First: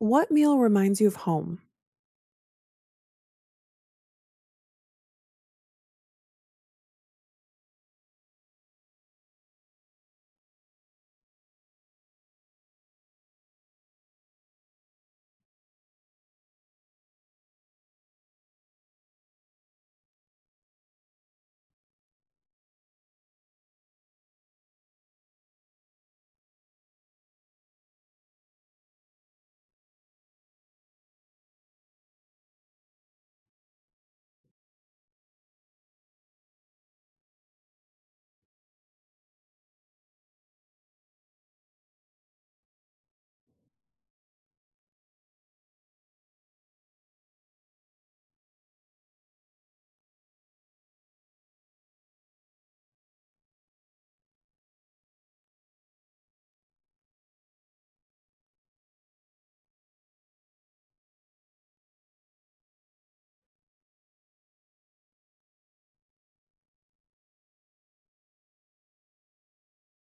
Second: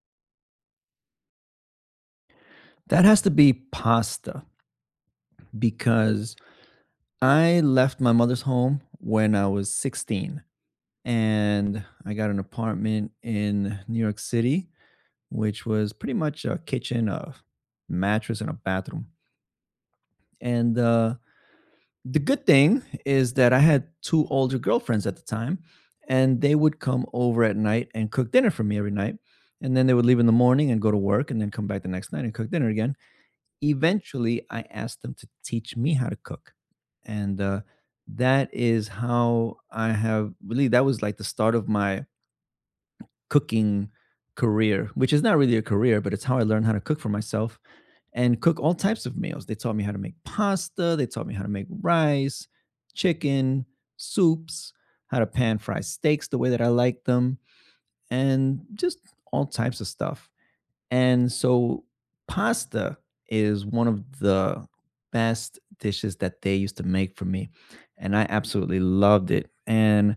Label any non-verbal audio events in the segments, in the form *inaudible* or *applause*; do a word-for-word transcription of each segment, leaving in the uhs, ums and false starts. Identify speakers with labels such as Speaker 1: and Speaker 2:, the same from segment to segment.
Speaker 1: What meal reminds you of home?
Speaker 2: That has to be pasta because I left my mother's home when I was sixteen, and I got an apartment in New York City, which was pretty much a kitchen, a mattress, and a bathroom. And uh, The good thing is that I had two older girlfriends at the time, and they would come over at night and cook dinner for me every night. And then they would leave in the morning and go to work and then come back the next night and cook dinner again. Eventually I asked them to teach me how to cook. And uh, That is how I have really, that was like the start of my cooking career, which is not really a career, but it's how I learned how to cook for myself and cook all types of meals. They taught me how to make pasta, they taught me how to make rice, chicken, soups, how to pan fry steaks the way that I like them, and just all types of stuff. And so pasta is one of the best dishes that they used to make for me, and I absolutely loved it. And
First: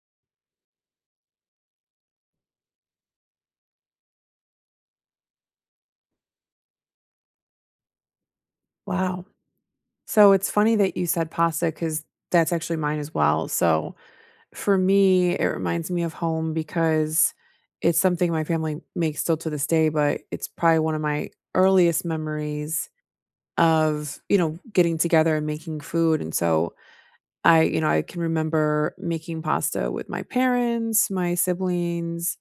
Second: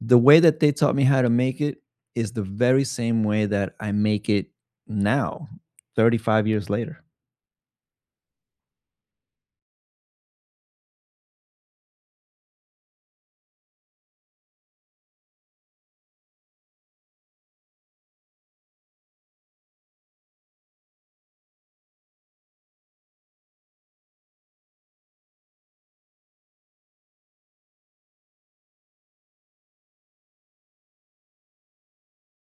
Speaker 2: the way that they taught me how to make it is the very same way that I make it now, thirty-five years later.
Speaker 1: Wow. So it's funny that you said pasta because that's actually mine as well. So for me, it reminds me of home because it's something my family makes still to this day, but it's probably one of my earliest memories of, you know, getting together and making food. And so I, you know, I can remember making pasta with my parents, my siblings,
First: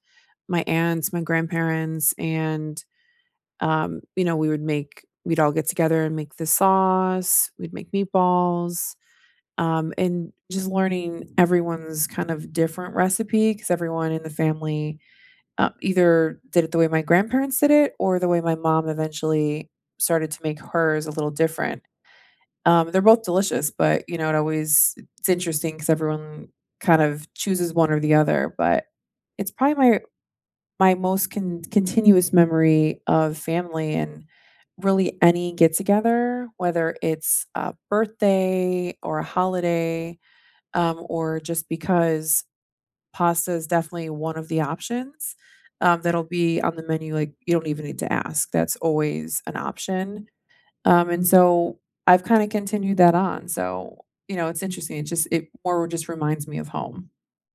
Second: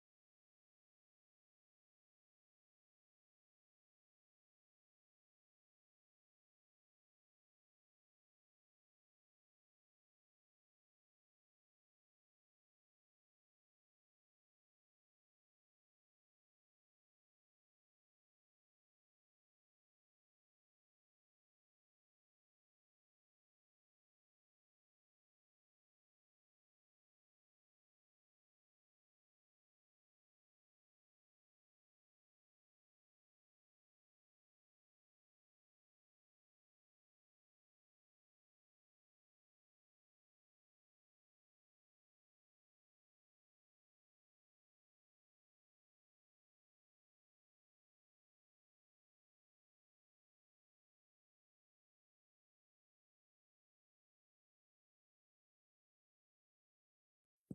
Speaker 1: my aunts, my grandparents, and Um, you know, we would make we'd all get together and make the sauce, we'd make meatballs, um, and just learning everyone's kind of different recipe because everyone in the family, uh, either did it the way my grandparents did it or the way my mom eventually started to make hers a little different. Um, they're both delicious, but, you know, it always it's interesting because everyone kind of chooses one or the other, but it's probably my my most con continuous memory of family and really any get together, whether it's a birthday or a holiday, um, or just because pasta is definitely one of the options, um, that'll be on the menu, like, you don't even need to ask, that's always an option, um, and so I've kinda continued that on, so, you know, it's interesting, it just it more just reminds me of home.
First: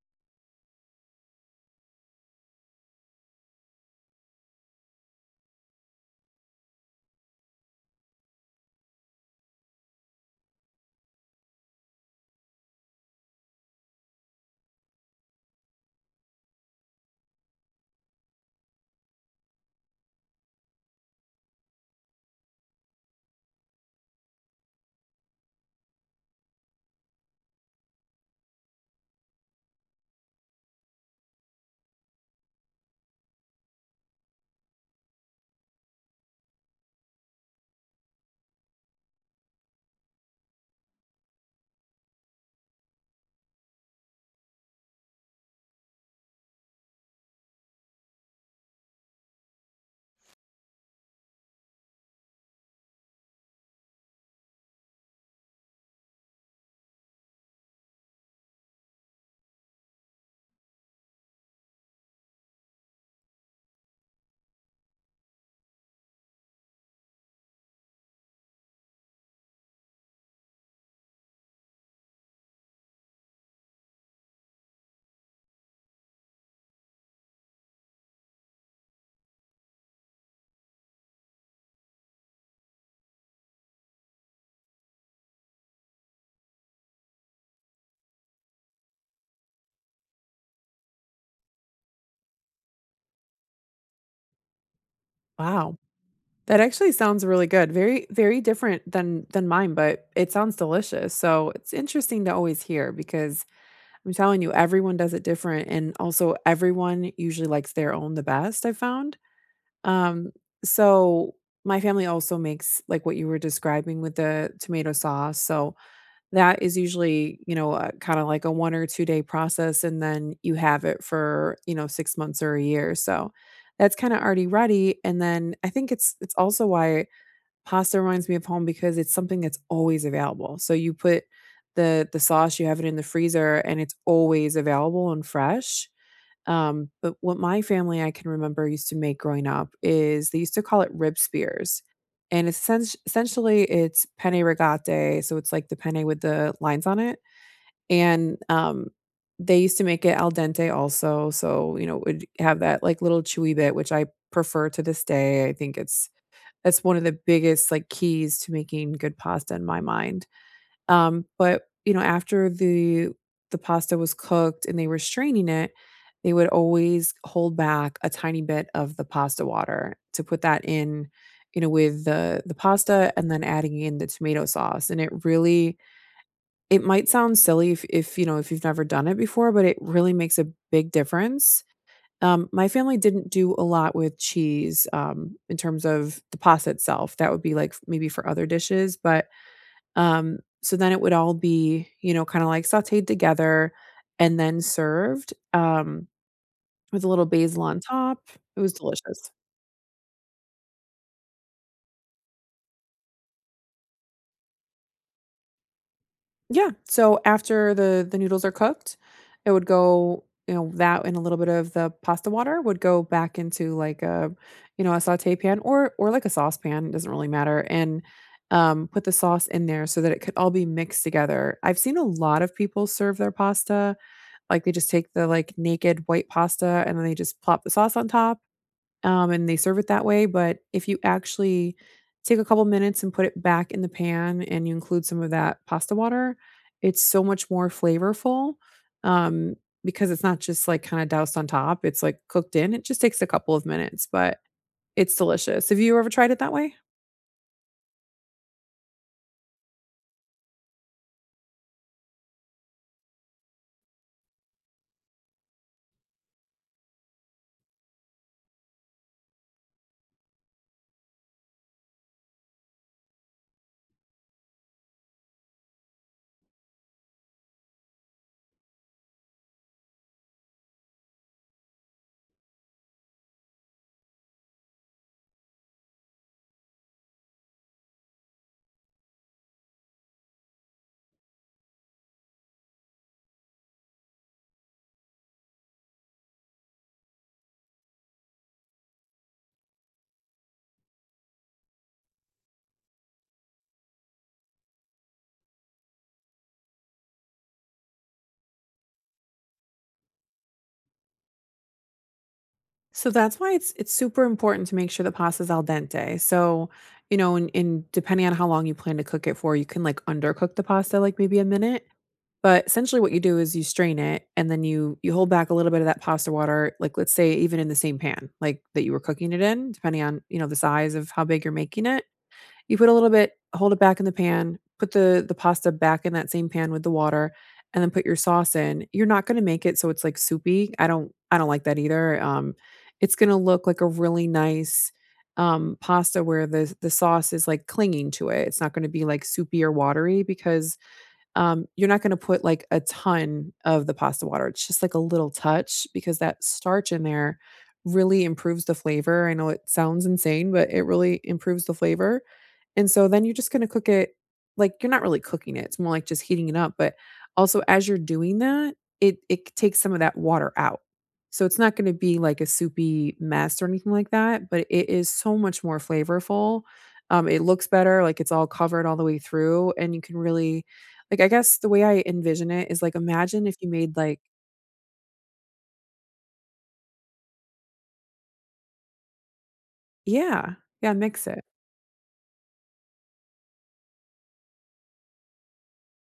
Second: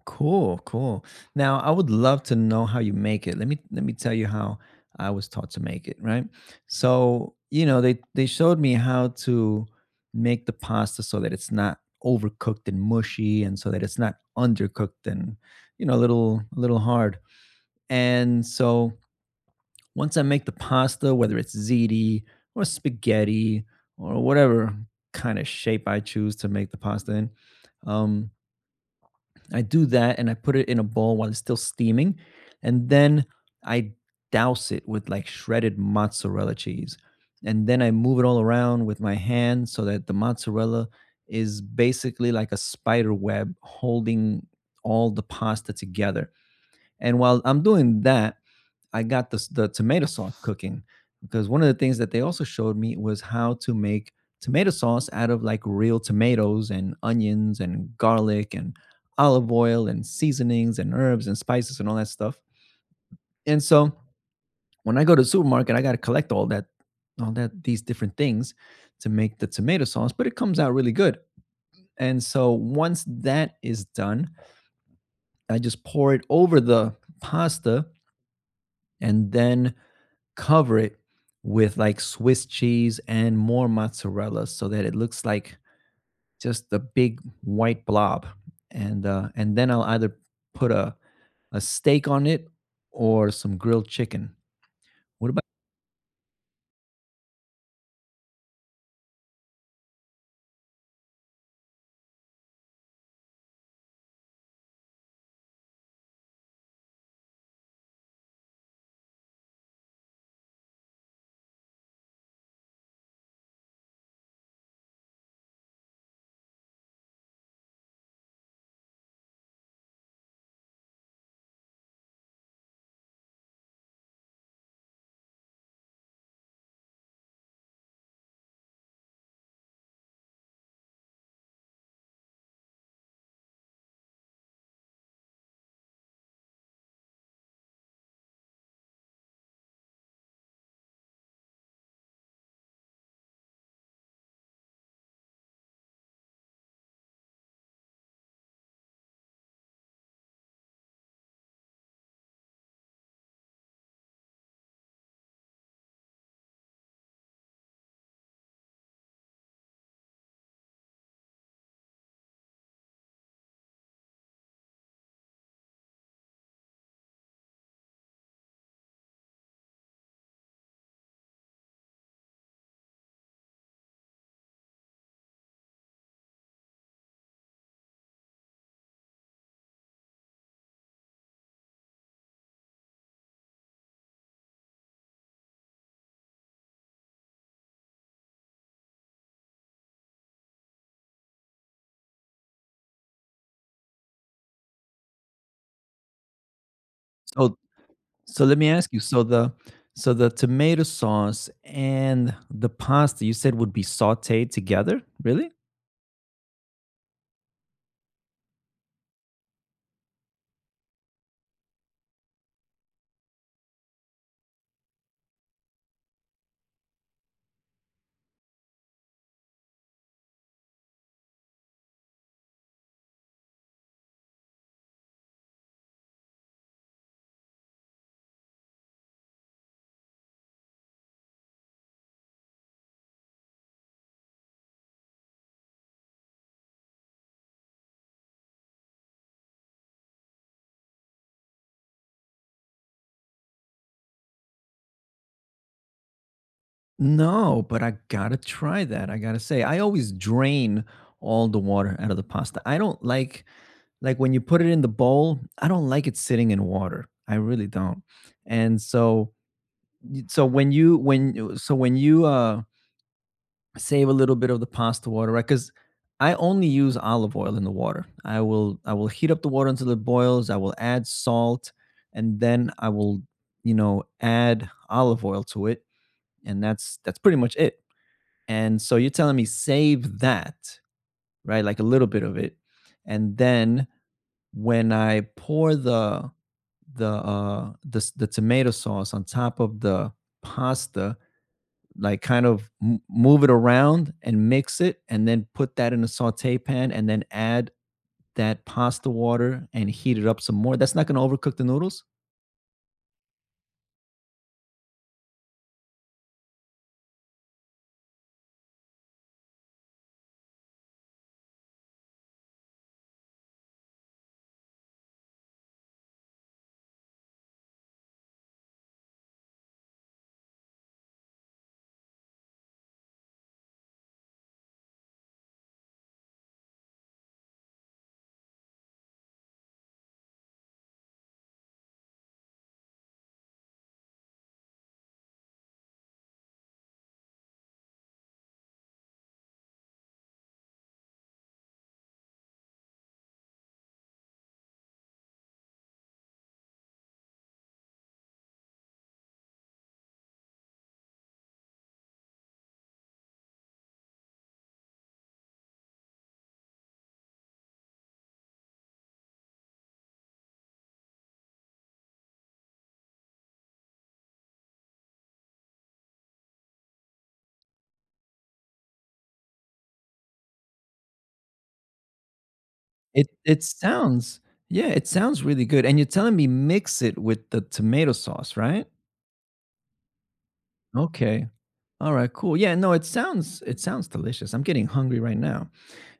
Speaker 2: Cool, cool. Now, I would love to know how you make it. Let me let me tell you how I was taught to make it, right? So, you know, they they showed me how to make the pasta so that it's not overcooked and mushy and so that it's not undercooked and, you know, a little a little hard. And so, once I make the pasta, whether it's ziti or spaghetti or whatever kind of shape I choose to make the pasta in, um I do that and I put it in a bowl while it's still steaming. And then I douse it with like shredded mozzarella cheese. And then I move it all around with my hand so that the mozzarella is basically like a spider web holding all the pasta together. And while I'm doing that, I got this the tomato sauce cooking, because one of the things that they also showed me was how to make tomato sauce out of like real tomatoes and onions and garlic and olive oil and seasonings and herbs and spices and all that stuff. And so when I go to the supermarket, I got to collect all that, all that, these different things to make the tomato sauce, but it comes out really good. And so once that is done, I just pour it over the pasta and then cover it with like Swiss cheese and more mozzarella so that it looks like just a big white blob. And uh, and then I'll either put a, a steak on it or some grilled chicken. What about
Speaker 1: Wow. That actually sounds really good, very, very different than than mine, but it sounds delicious, so it's interesting to always hear because I'm telling you, everyone does it different, and also everyone usually likes their own the best, I found. Um, so my family also makes like what you were describing with the tomato sauce. So that is usually, you know, uh, kind of like a one or two day process, and then you have it for you know six months or a year. So that's kind of already ready. And then I think it's it's also why pasta reminds me of home because it's something that's always available. So you put the the sauce, you have it in the freezer, and it's always available and fresh. Um, but what my family I can remember used to make growing up is they used to call it rib spears. And it's essen- essentially it's penne rigate, so it's like the penne with the lines on it. And um, They used to make it al dente also, so you know it would have that like little chewy bit, which I prefer to this day. I think it's that's one of the biggest, like, keys to making good pasta in my mind, um, but, you know, after the the pasta was cooked and they were straining it, they would always hold back a tiny bit of the pasta water to put that in, you know, with the the pasta and then adding in the tomato sauce, and it really it might sound silly if if, you know, if you've never done it before, but it really makes a big difference. Um, my family didn't do a lot with cheese, um, in terms of the pasta itself, that would be, like, f maybe for other dishes, but, um so then it would all be, you know, kinda, like, sautéed together and then served, um, with a little
Speaker 2: so
Speaker 1: basil on top.
Speaker 2: so let
Speaker 1: It
Speaker 2: me
Speaker 1: was
Speaker 2: ask you, so
Speaker 1: delicious.
Speaker 2: the so the tomato sauce and the pasta you said would be sauteed together? Really?
Speaker 1: Yeah, so after the the noodles are cooked, it would go you know, that and a little bit of the pasta water would go back into like a, you know, a sauté pan or or like a saucepan, it doesn't really matter, and, um, put the sauce in there so that it could all be mixed together. I've seen a lot of people serve their pasta, like, they just take the, like, naked white pasta and then they just plop the sauce on top, um, and they serve it that way. But if you actually take a couple minutes and put it back in the pan and you include some of that pasta water, it's so much more flavorful, um, because it's not just like kind of doused on top, it's like cooked in. It just takes a couple of minutes, but it's delicious. Have you ever tried it that way?
Speaker 2: No, but I gotta try that. I gotta say, I always drain all the water out of the pasta. I don't like like when you put it in the bowl, I don't like it sitting in water. I really don't. And so y- so when you when you- so when you uh save a little bit of the pasta water, right? Cuz I only use olive oil in the water. I will I will heat up the water until it boils. I will add salt and then I will, you know, add olive oil to it, and that's that's pretty much it. And so you're telling me save that, right? Like a little bit of it. And then when I pour the the uh the the tomato sauce on top of the pasta, like kind of m- move it around and mix it and then put that in a saute pan and then add that pasta water and heat it up some more. That's not going to overcook the noodles.
Speaker 1: So that's why it's it's super important to make sure the pasta's al dente. So, you know, and, and depending on how long you plan to cook it for, you can like undercook the pasta like maybe a minute. But essentially what you do is you strain it and then you you hold back a little bit of that pasta water, like, let's say even in the same pan, like, that you were cooking it in, depending on, you know, the size of how big you're making it. You put a little bit hold it back in the pan, put the the pasta back in that same pan with the water, and then put your sauce in. You're not gonna make it so it's, like, soupy. I don't I don't like that either. Um, it's gonna look like a really nice, um, pasta where the the sauce is, like, clinging to it. It's not gonna be, like, soupy or watery because um, you're not gonna put, like, a ton of the pasta water, it's just, like, a little touch because that starch in there really improves the flavor. I know it sounds insane, but it really improves the flavor, and so then you're just gonna cook it, like, you're not really cooking it, it's more like just heating it up, but also as you're doing that, it it takes some of that water out. So it's not gonna be like a soupy mess or anything like that, but it is so much more flavorful. Um, it looks better, like, it's all covered all the way through, and you can really, like, I guess the way I envision it is, like,
Speaker 2: It
Speaker 1: imagine if
Speaker 2: it
Speaker 1: you made, like,
Speaker 2: sounds Yeah, it sounds really good. And you're telling me mix it with the tomato sauce, right?
Speaker 1: yeah, yeah, mix it.
Speaker 2: Okay. All right, cool. Yeah, no, it sounds it sounds delicious. I'm getting hungry right now.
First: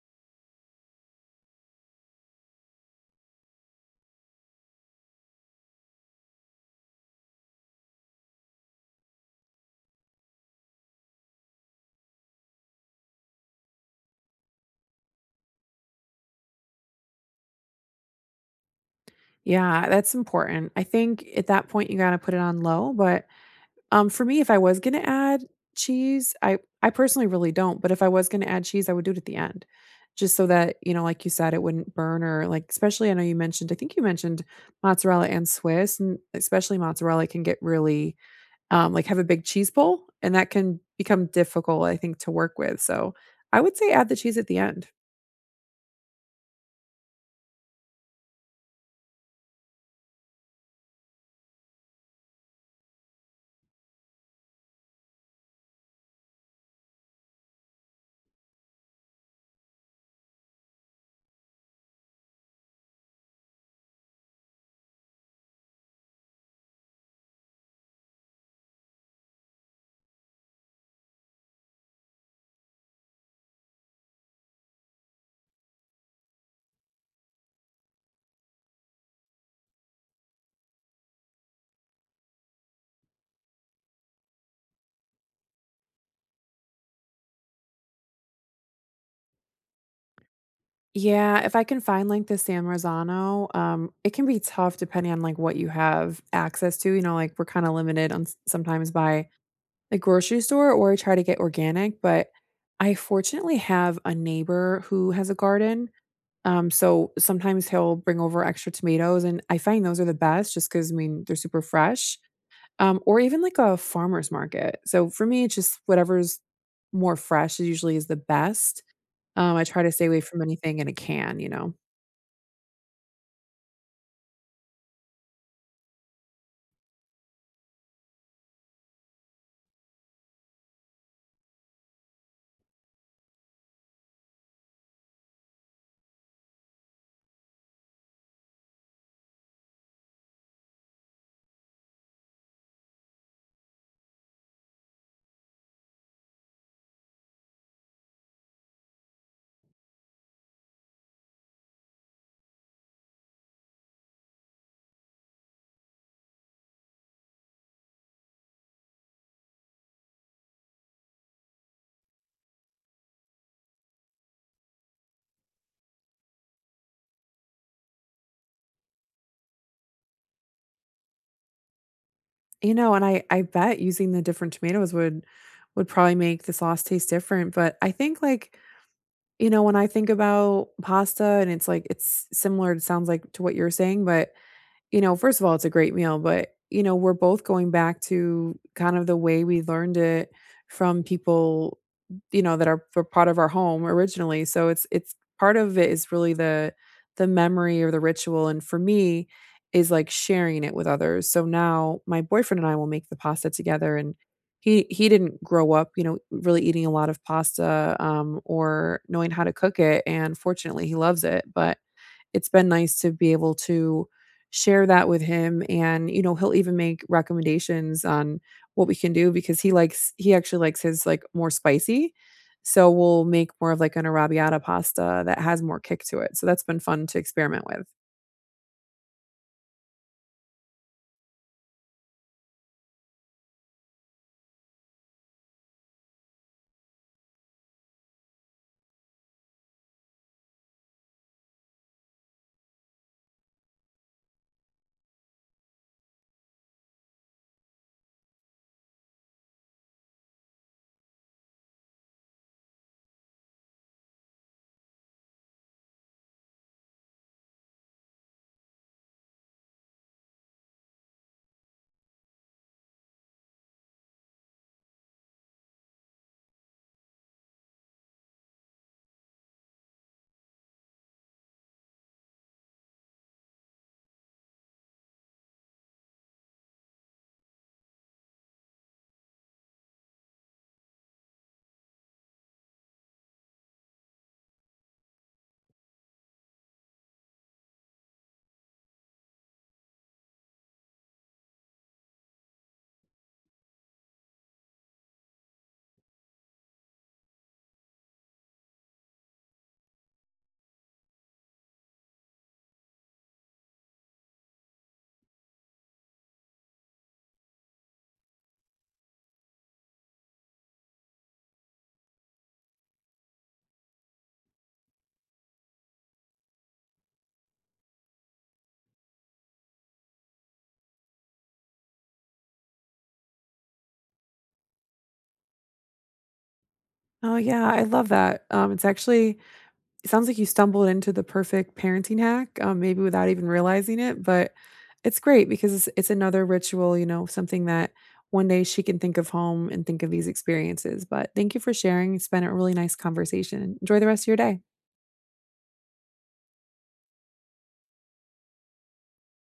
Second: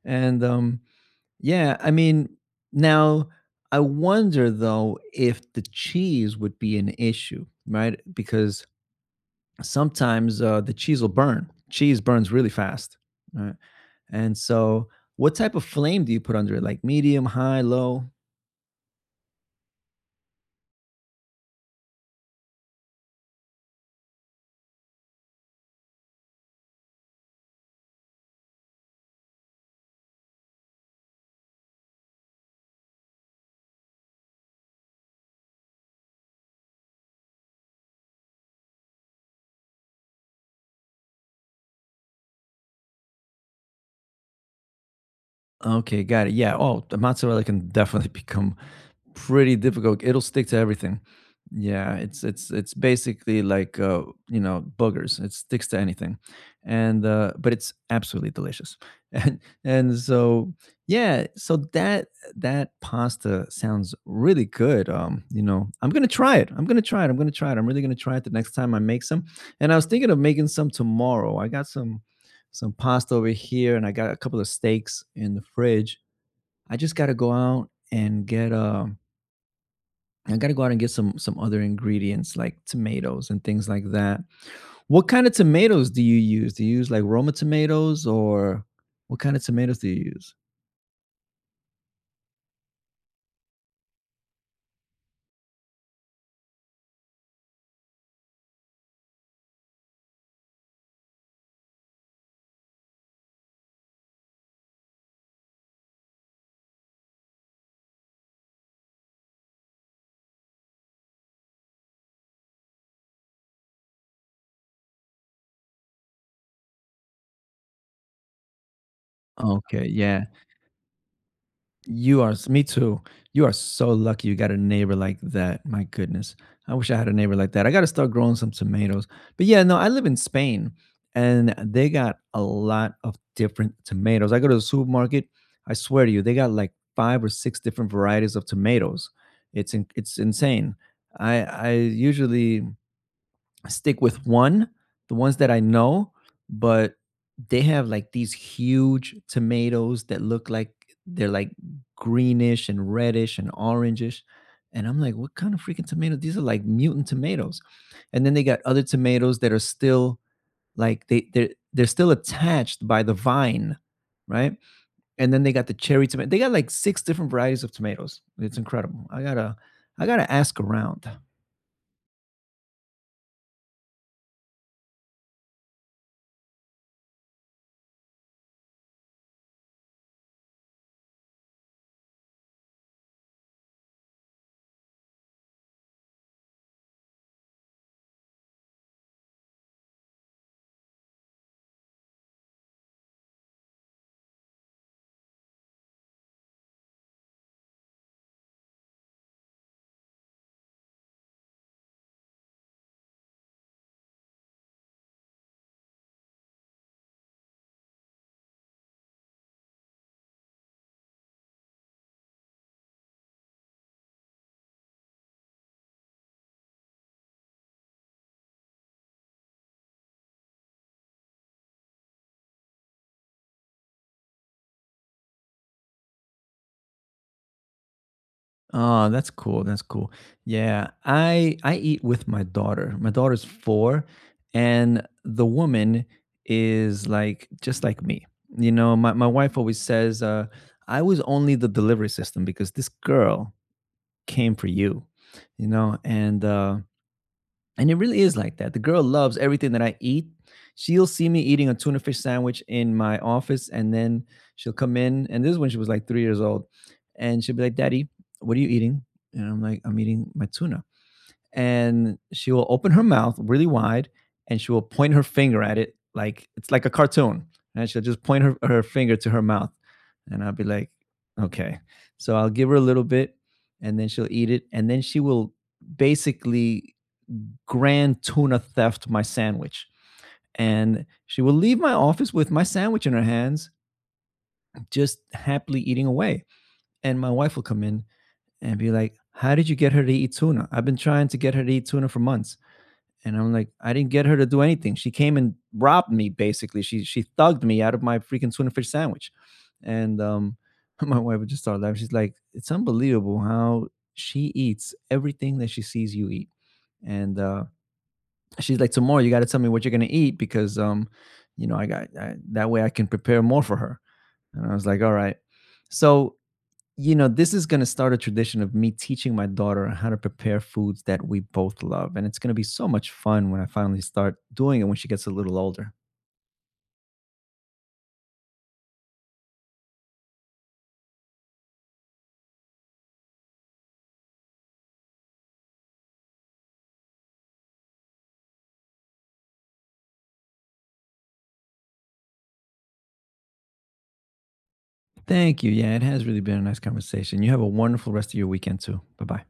Speaker 2: And um Yeah, I mean, now I wonder though if the cheese would be an issue, right? Because sometimes uh the cheese will burn. Cheese burns really fast, right? And so what type of flame do you put under it? Like medium, high, low?
Speaker 1: Yeah, that's important. I think at that point, you gotta put it on low, but, um, for me, if I was gonna add cheese, I I personally really don't, but if I was gonna add cheese, I would do it at the end just so that, you know, like you said, it wouldn't burn or, like especially I know you mentioned I think you mentioned mozzarella and Swiss, and especially mozzarella can get really. Um, like, have a big cheese bowl, and that can become difficult, I think, to work with, so I would say add the cheese at the end.
Speaker 2: Okay, got it. Yeah. Oh, the mozzarella can definitely *laughs* become pretty difficult. It'll stick to everything. Yeah, it's it's it's basically like uh, you know, boogers. It sticks to anything. And uh but it's absolutely delicious. *laughs* And and so yeah, so that that pasta sounds really good. Um, you know, I'm going to try it. I'm going to try it. I'm going to try it. I'm really going to try it the next time I make some. And I was thinking of making some tomorrow. I got some some pasta over here, and I got a couple of steaks in the fridge. I just got to go out and get um I got to go out and get some some other ingredients like tomatoes and things like that. What kind of tomatoes do you use? Do you use like Roma tomatoes, or what kind of tomatoes do you use?
Speaker 1: Yeah, if I can find, like, the San Marzano, um, it can be tough depending on, like, what you have access to, you know, like, we're kinda limited on s sometimes by the grocery store or I try to get organic, but I fortunately have a neighbor who has a garden. Um, so sometimes he'll bring over extra tomatoes, and I find those are the best just because I mean, they're super fresh, um, or even like a farmer's market. So for me, it's just whatever's more fresh is usually is the best. Um, I try
Speaker 2: Okay,
Speaker 1: to stay away
Speaker 2: yeah.
Speaker 1: from anything in a can, you know?
Speaker 2: You are s Me too. You are so lucky you got a neighbor like that, my goodness. I wish I had a neighbor like that. I gotta start growing some tomatoes. But, yeah, no, I live in Spain, and they got a lot of different tomatoes. I go to the supermarket, I swear to you, they got, like, five or six different varieties of tomatoes. It's in it's insane. I I usually, I stick with one, the ones that I know, but they have like these huge tomatoes that look like they're like greenish and reddish and orangish. And I'm like, what kind of freaking tomato? These are like mutant tomatoes. And then they got other tomatoes that are still like they they're they're still attached by the vine, right? And then they got the cherry tomato. They got like six different varieties of tomatoes. It's incredible. I gotta, I gotta ask around.
Speaker 1: You know, and I I bet using the different tomatoes would would probably make the sauce taste different, but I think, like, you know, when I think about pasta and it's like it's similar, it sounds like to what you're saying, but you know, first of all, it's a great meal, but, you know, we're both going back to kind of the way we learned it from people, you know, that are were part of our home originally. So it's it's part of it is really the the memory or the ritual, and for me, is like sharing it with others. So now my boyfriend and I will make the pasta together, and he he didn't grow up, you know, really eating a lot of pasta um or knowing how to cook it, and fortunately he loves it. But it's been nice to be able to share that with him, and, you know, he'll even make recommendations on what we can do because he likes he actually likes his, like, more spicy. So we'll make more of, like, an arrabbiata pasta that has more kick to it. So that's been fun to experiment with.
Speaker 2: Oh, that's cool. That's cool. Yeah, I I eat with my daughter. My daughter's four and the woman is like just like me. You know, my my wife always says, uh, "I was only the delivery system because this girl came for you." You know, and uh and it really is like that. The girl loves everything that I eat. She'll see me eating a tuna fish sandwich in my office, and then she'll come in. And this is when she was like three years old. And she'll be like, "Daddy, what are you eating?" And I'm like, "I'm eating my tuna." And she will open her mouth really wide, and she will point her finger at it like it's like a cartoon. And she'll just point her, her finger to her mouth. And I'll be like, okay. So I'll give her a little bit, and then she'll eat it. And then she will basically grand tuna theft my sandwich. And she would leave my office with my sandwich in her hands, just happily eating away. And my wife would come in and be like, "How did you get her to eat tuna? I've been trying to get her to eat tuna for months." And I'm like, "I didn't get her to do anything. She came and robbed me, basically. She she thugged me out of my freaking tuna fish sandwich." And um, *laughs* My wife would just start laughing. She's like, "It's unbelievable how she eats everything that she sees you eat." And uh, She's like, tomorrow you got to tell me what you're gonna eat, because um you know, i got I, that way I can prepare more for her. And I was like, all right. So, you know, this is gonna start a tradition of me teaching my daughter how to prepare foods that we both love, and it's gonna be so much fun when I finally start doing it when she gets a little older.
Speaker 1: Oh, yeah, I love that. Um, it's actually It sounds like you stumbled into the perfect parenting hack, um, maybe without even realizing it, but it's great because it's, it's another ritual, you know, something that one day she can think of home and think of these experiences. But thank you for sharing. It's been a really nice conversation. Enjoy the rest of your day.
Speaker 2: Thank you. Yeah, it has really been a nice conversation. You have a wonderful rest of your weekend too. Bye bye.